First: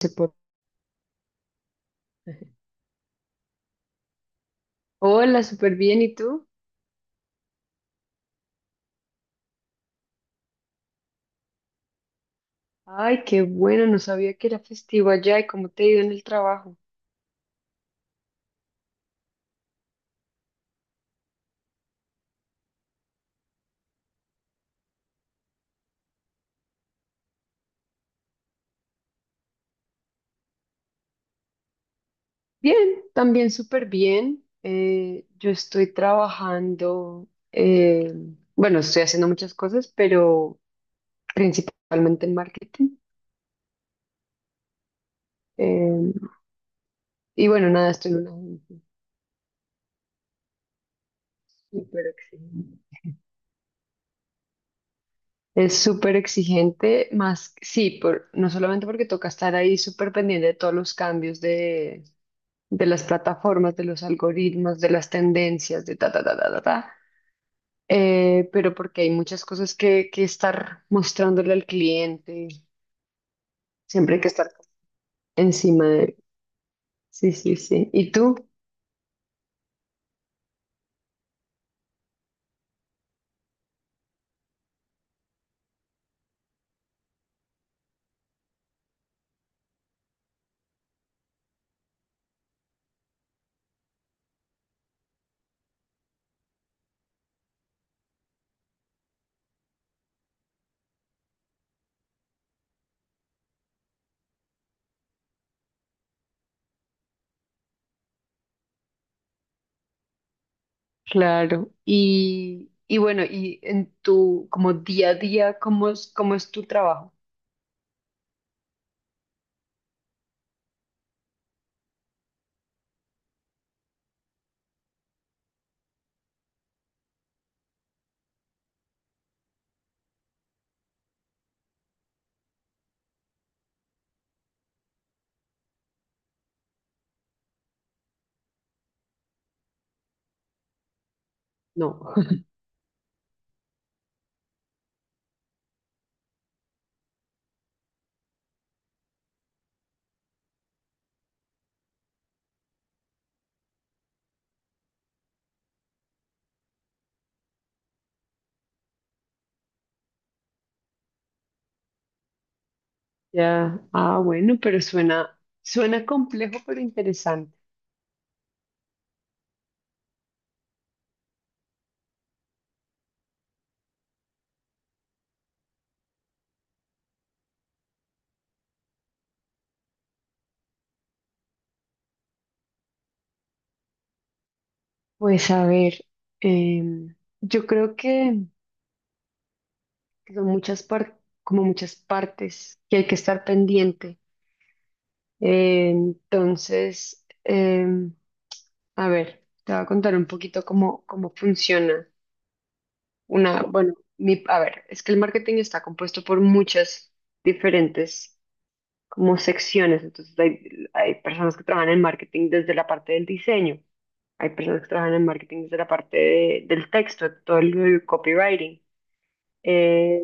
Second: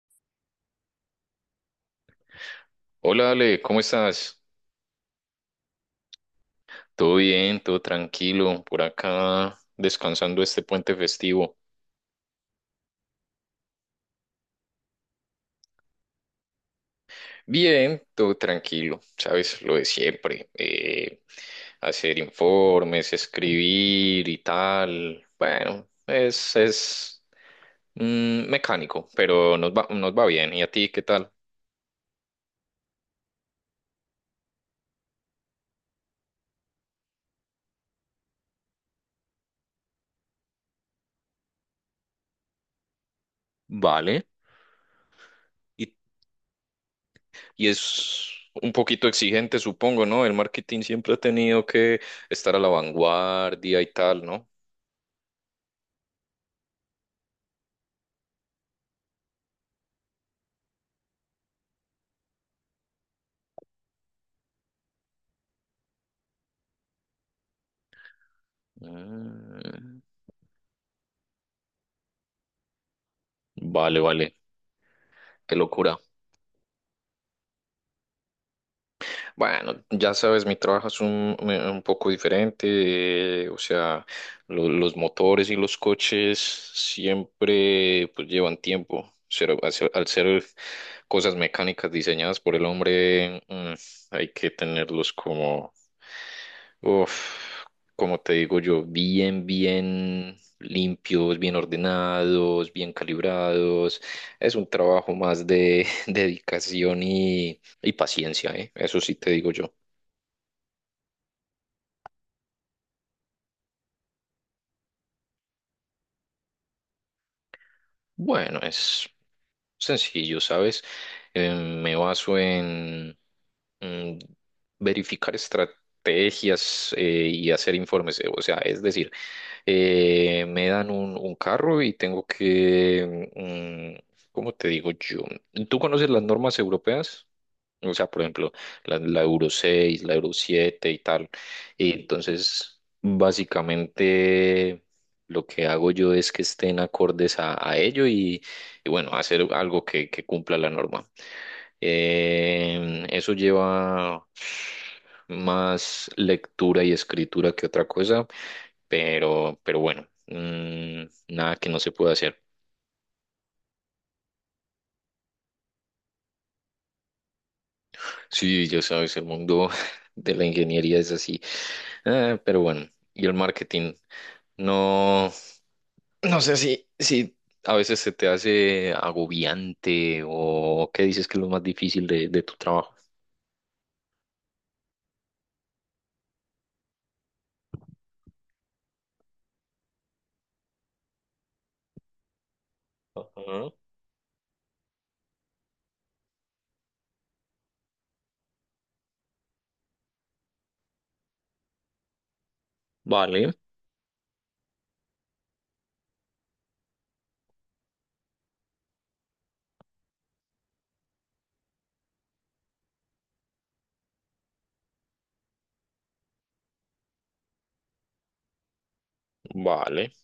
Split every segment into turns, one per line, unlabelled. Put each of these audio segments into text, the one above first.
Se por-
Hola Ale, ¿cómo estás?
Hola, súper bien. ¿Y tú?
Todo bien, todo tranquilo, por acá descansando este puente festivo.
Ay, qué bueno, no sabía que era festivo allá. ¿Y cómo te ha ido en el trabajo?
Bien, todo tranquilo, sabes, lo de siempre, hacer informes, escribir y tal. Bueno, es mecánico, pero nos va bien. ¿Y a ti qué tal?
Bien, también súper bien. Yo estoy trabajando, eh, bueno, estoy haciendo muchas cosas, pero principalmente en marketing.
Vale. Y,
Eh, y
y
bueno, nada, estoy en
es
una
un
agencia
poquito exigente, supongo, ¿no? El marketing siempre ha tenido que
súper
estar a la
exigente.
vanguardia y tal, ¿no?
Es súper exigente, más, sí, no solamente porque toca estar ahí súper pendiente de todos los cambios de las plataformas, de los algoritmos, de las tendencias, de ta, ta, ta, ta, ta, ta. Pero porque hay muchas cosas
Mm.
que estar mostrándole al cliente,
Vale,
siempre hay que
vale,
estar
qué
encima
locura.
de él. Sí, sí, sí. ¿Y tú?
Bueno, ya sabes, mi trabajo es un poco diferente, o sea, los motores y los coches siempre pues llevan tiempo. Ser- al ser al ser cosas mecánicas diseñadas por el hombre, hay que tenerlos como, uf, como te digo yo, bien, bien limpios, bien ordenados, bien calibrados. Es un trabajo más de dedicación y paciencia, ¿eh? Eso sí te digo yo.
Claro. Y bueno, y en tu como día a día, cómo es tu trabajo?
Bueno, es sencillo, ¿sabes? Me baso en mm, verificar estrategias y hacer informes. O sea, es decir, me dan un carro y tengo que, ¿cómo te digo yo? ¿Tú conoces las normas europeas? O sea, por ejemplo, la Euro 6, la Euro 7 y tal. Y
No.
entonces, básicamente, lo que hago yo es que estén acordes a ello y bueno, hacer algo que cumpla la norma. Eso lleva más lectura y escritura que otra cosa, pero, pero bueno, nada que no se pueda hacer.
Ya. Ah, bueno, pero suena, suena complejo, pero interesante.
Sí, ya sabes, el mundo de la ingeniería es así. Ah, pero bueno, y el marketing, no, no sé si a veces se te hace agobiante o qué dices que es lo más difícil de tu trabajo.
Pues a ver, em, yo creo que son muchas como muchas partes que hay que estar
Ajá.
pendiente. Entonces, a ver, te voy a contar un poquito cómo, cómo funciona
Vale,
a ver, es que el marketing está compuesto por muchas diferentes como secciones. Entonces hay personas que trabajan en marketing desde la parte del diseño, hay personas que trabajan en marketing desde la del texto, todo el copywriting,
vale,
eh,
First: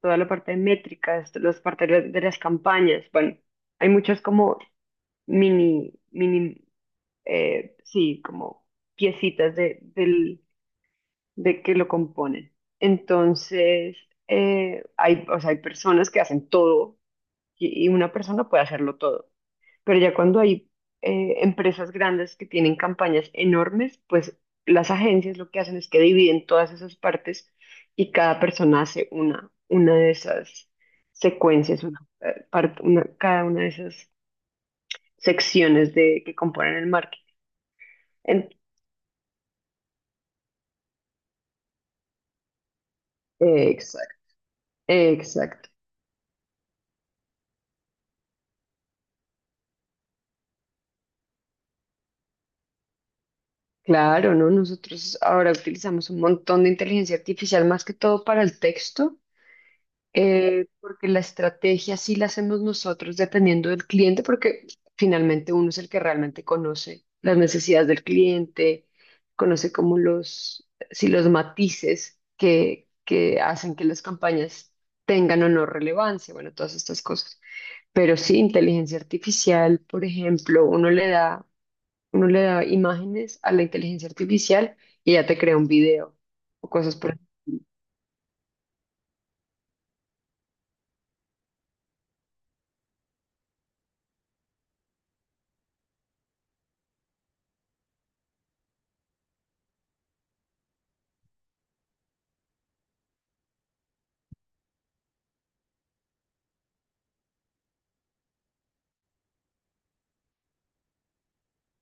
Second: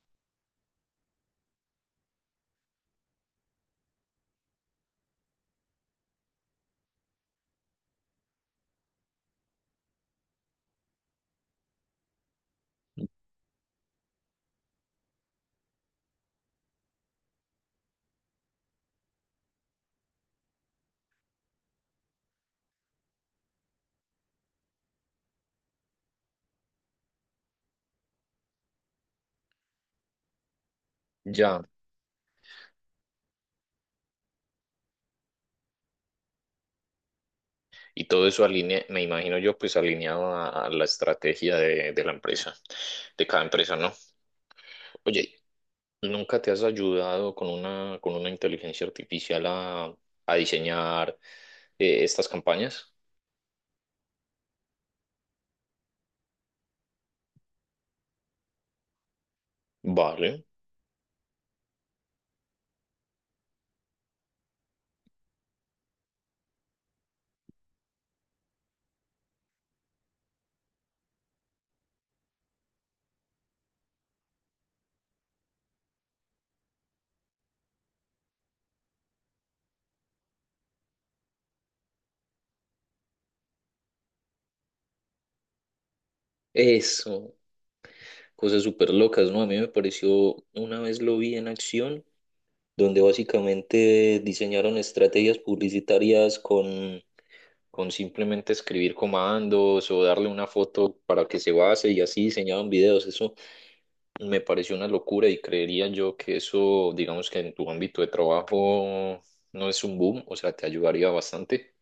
toda la parte de métricas, los partidos de las campañas. Bueno, hay muchas como mini, mini, sí, como piecitas de que lo componen. Entonces, hay, o sea, hay personas que hacen todo y una persona puede hacerlo todo. Pero ya cuando hay empresas grandes que tienen campañas enormes, pues las agencias lo que hacen es que dividen todas esas partes, y cada persona hace una de esas
ya.
secuencias, cada una de esas secciones que componen el marketing.
Y todo eso
En-
alinea, me imagino yo, pues alineado a la estrategia de la empresa, de cada empresa, ¿no?
exacto,
Oye,
exacto.
¿nunca te has ayudado con una inteligencia artificial a diseñar estas campañas?
Claro, ¿no? Nosotros ahora utilizamos un montón de inteligencia artificial más que todo para el texto,
Vale.
porque la estrategia sí la hacemos nosotros dependiendo del cliente, porque finalmente uno es el que realmente conoce las necesidades del cliente, conoce como los, si los matices que hacen que las campañas tengan o no relevancia, bueno, todas estas cosas. Pero sí, inteligencia artificial, por ejemplo, uno le da imágenes a la inteligencia artificial y ya te crea un video o cosas por…
Eso, cosas súper locas, ¿no? A mí me pareció, una vez lo vi en acción donde básicamente diseñaron estrategias publicitarias con simplemente escribir comandos o darle una foto para que se base y así diseñaban videos. Eso me pareció una locura y creería yo que eso, digamos que en tu ámbito de trabajo no es un boom, o sea, te ayudaría bastante.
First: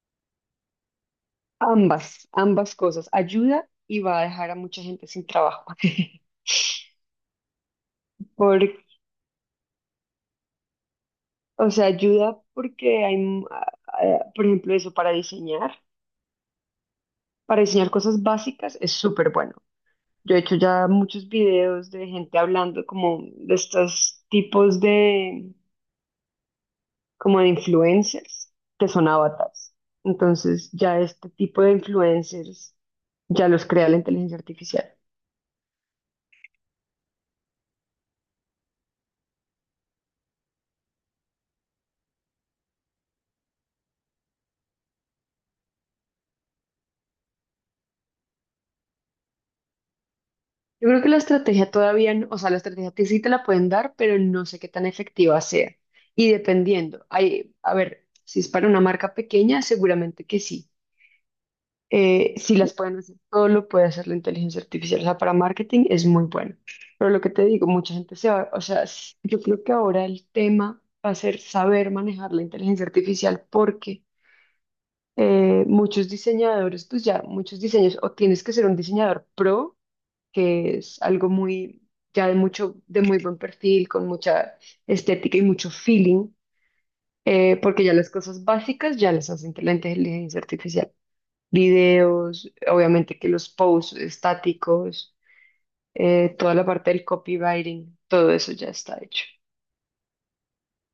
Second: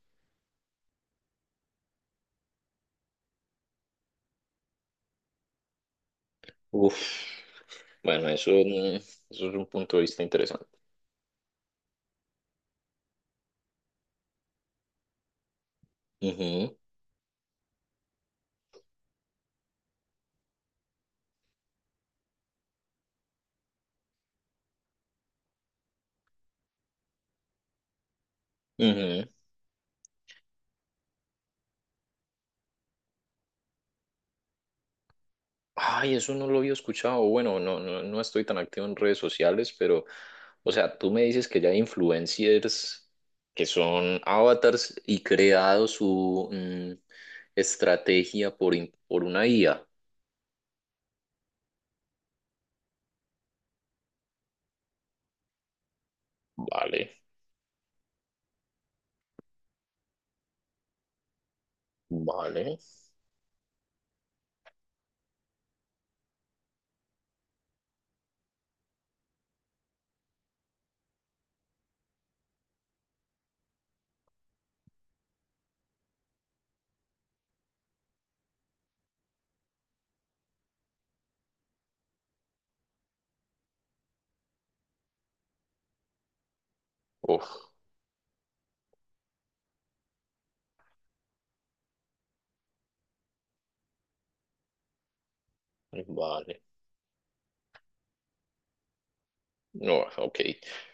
Ambas, ambas cosas. Ayuda y va a dejar a mucha gente sin trabajo.
Uf, bueno, eso,
Por,
eso es un punto de vista interesante.
o sea, ayuda porque hay, m- a- por ejemplo, eso
Ujú,
para diseñar cosas básicas es súper bueno. Yo he hecho ya muchos videos de gente hablando como de estos tipos de, como de influencers que son
ujú.
avatars. Entonces, ya este tipo de influencers ya los crea la inteligencia artificial.
Ay, eso no lo había escuchado. Bueno, no, no, no estoy tan activo en redes sociales, pero, o sea, tú me dices que ya hay influencers que son avatars y creado su estrategia por, por una IA.
Yo creo que la estrategia todavía, o sea, la estrategia, que sí te la pueden dar, pero no sé qué tan efectiva sea. Y
Vale,
dependiendo, hay, a ver, si es para una marca pequeña, seguramente que sí. Si las
vale.
pueden hacer, todo lo puede hacer la inteligencia artificial. O sea, para marketing es muy bueno. Pero lo que te digo, mucha gente se va, o sea, yo creo que ahora el tema va a ser saber manejar la inteligencia artificial, porque muchos diseñadores, pues ya, muchos diseños, o tienes que ser un diseñador pro, que es algo muy, ya de mucho, de muy buen perfil, con mucha estética y mucho feeling,
Uf,
porque ya las cosas básicas ya las hacen la inteligencia artificial. Videos, obviamente, que los posts estáticos, toda
vale.
la parte del copywriting, todo eso ya está hecho.
No, ok.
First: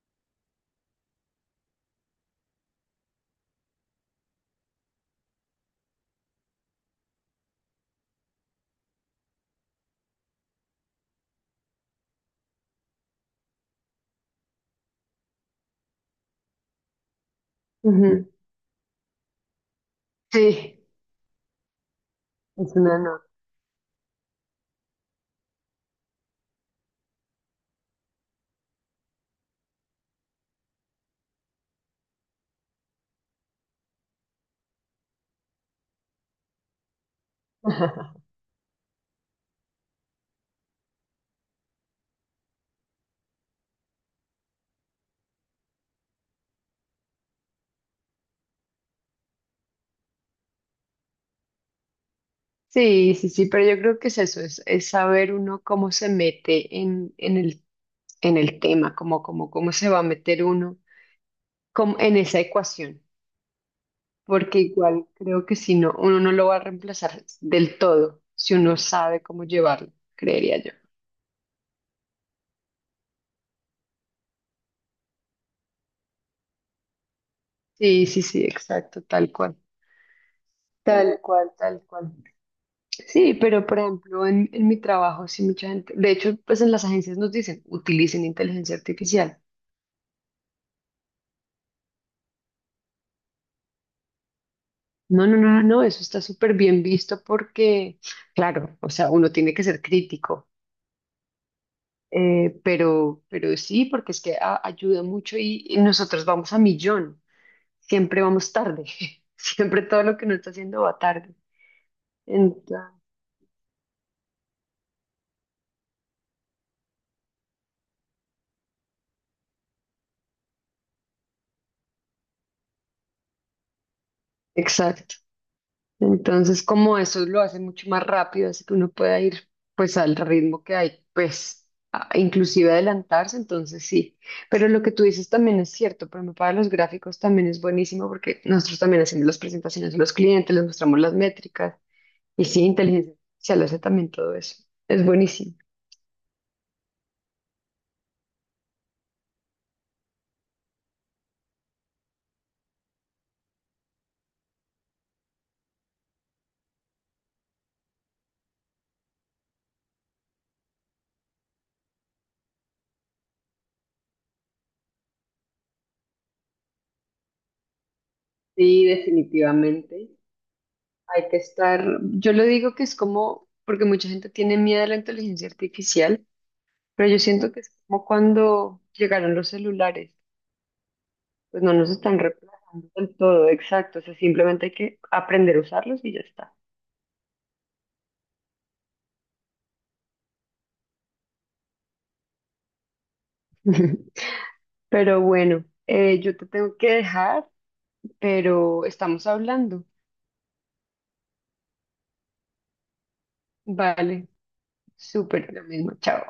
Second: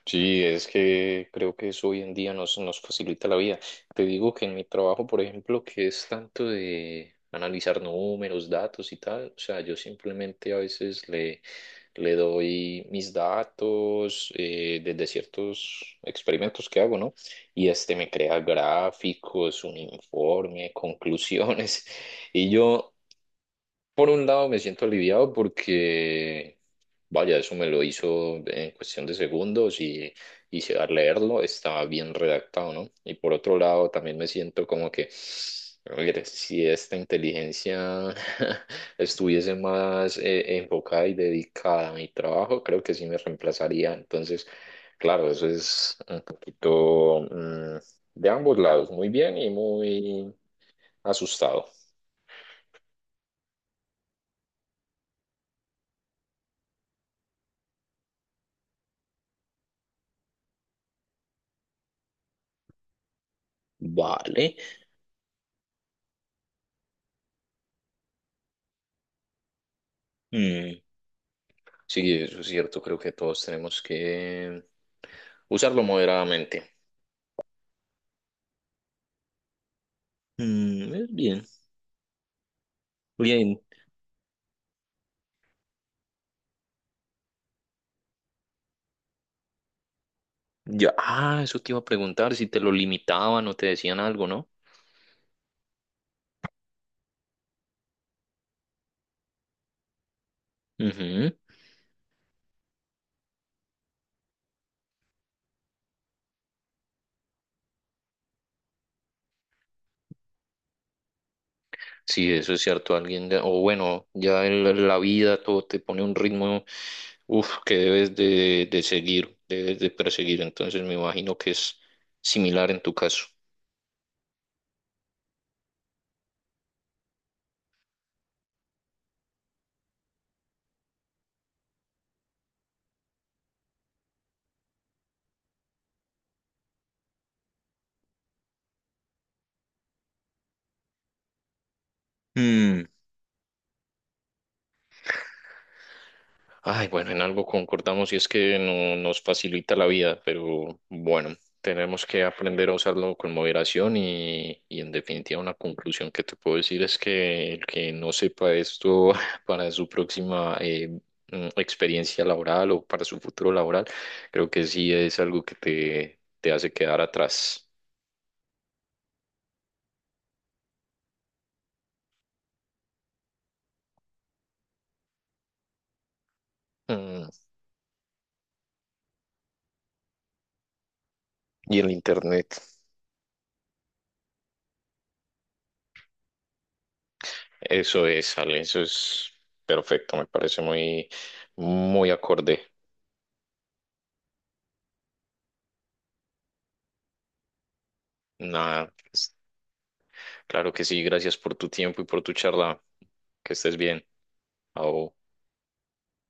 Sí, es que creo que eso hoy en día nos, nos facilita la vida. Te digo que en mi trabajo, por ejemplo, que es tanto de analizar números, datos y tal, o sea, yo simplemente a veces le, le doy mis datos desde ciertos experimentos que hago, ¿no? Y este me
Ujú.
crea gráficos, un informe,
Sí.
conclusiones. Y
Es
yo
una nota.
por un lado me siento aliviado porque, vaya, eso me lo hizo en cuestión de segundos y, al leerlo estaba bien redactado, ¿no? Y por otro lado también me siento como que, a ver, si esta inteligencia estuviese más enfocada y dedicada a mi trabajo, creo que sí me reemplazaría. Entonces, claro, eso es un poquito de ambos lados, muy bien y muy asustado.
Sí, sí, sí, pero yo creo que es eso, es saber uno cómo se mete en el tema, como cómo, cómo, cómo se va a meter uno como en esa ecuación,
Vale.
porque igual creo que si no, uno no lo va a reemplazar del todo, si uno sabe cómo llevarlo, creería yo.
Sí, eso es cierto, creo que todos tenemos que usarlo moderadamente.
Sí, sí, sí, exacto, tal cual.
Mm, es
Tal
bien,
cual, tal cual. Sí,
bien.
pero por ejemplo, en mi trabajo, sí, mucha gente, de hecho, pues en las agencias nos dicen, utilicen inteligencia artificial.
Ya, ah, eso te iba a preguntar si te lo limitaban o te decían algo, ¿no?
No, no, no, no, no, eso está súper bien visto porque, claro, o sea, uno tiene que ser crítico,
Ujú.
pero sí, porque es que ayuda mucho y nosotros vamos a millón. Siempre vamos tarde. Siempre todo lo que uno está haciendo va tarde.
Sí, eso es
Entonces,
cierto, alguien, o bueno, ya en la vida todo te pone un ritmo, uf, que debes de seguir, debes de perseguir, entonces me imagino que es similar en tu caso.
exacto. Entonces, como eso lo hace mucho más rápido, así que uno pueda ir pues al ritmo que hay, pues inclusive adelantarse, entonces sí. Pero lo que tú dices también es cierto, pero para los gráficos también es buenísimo porque nosotros también hacemos las presentaciones a los clientes, les mostramos las métricas y sí, inteligencia artificial hace también todo eso. Es buenísimo.
Ay, bueno, en algo concordamos y es que no nos facilita la vida, pero bueno, tenemos que aprender a usarlo con moderación y en definitiva una conclusión que te puedo decir es que el que no sepa esto para su próxima experiencia laboral o para su futuro laboral, creo que sí es algo que te hace quedar atrás.
Sí, definitivamente. Hay que estar, yo lo digo que es como, porque mucha gente tiene miedo a la inteligencia artificial, pero yo
Mm,
siento que es como cuando llegaron los celulares, pues no
y el
nos están
internet,
reemplazando del todo, exacto, o sea, simplemente hay que aprender a usarlos y ya está.
eso es, Ale, eso es perfecto, me parece muy, muy acorde.
Pero bueno, yo te tengo que dejar, pero
Nada.
estamos hablando.
Claro que sí, gracias por tu tiempo y por tu charla. Que estés bien.
Vale,
Au.
súper, lo mismo, chao.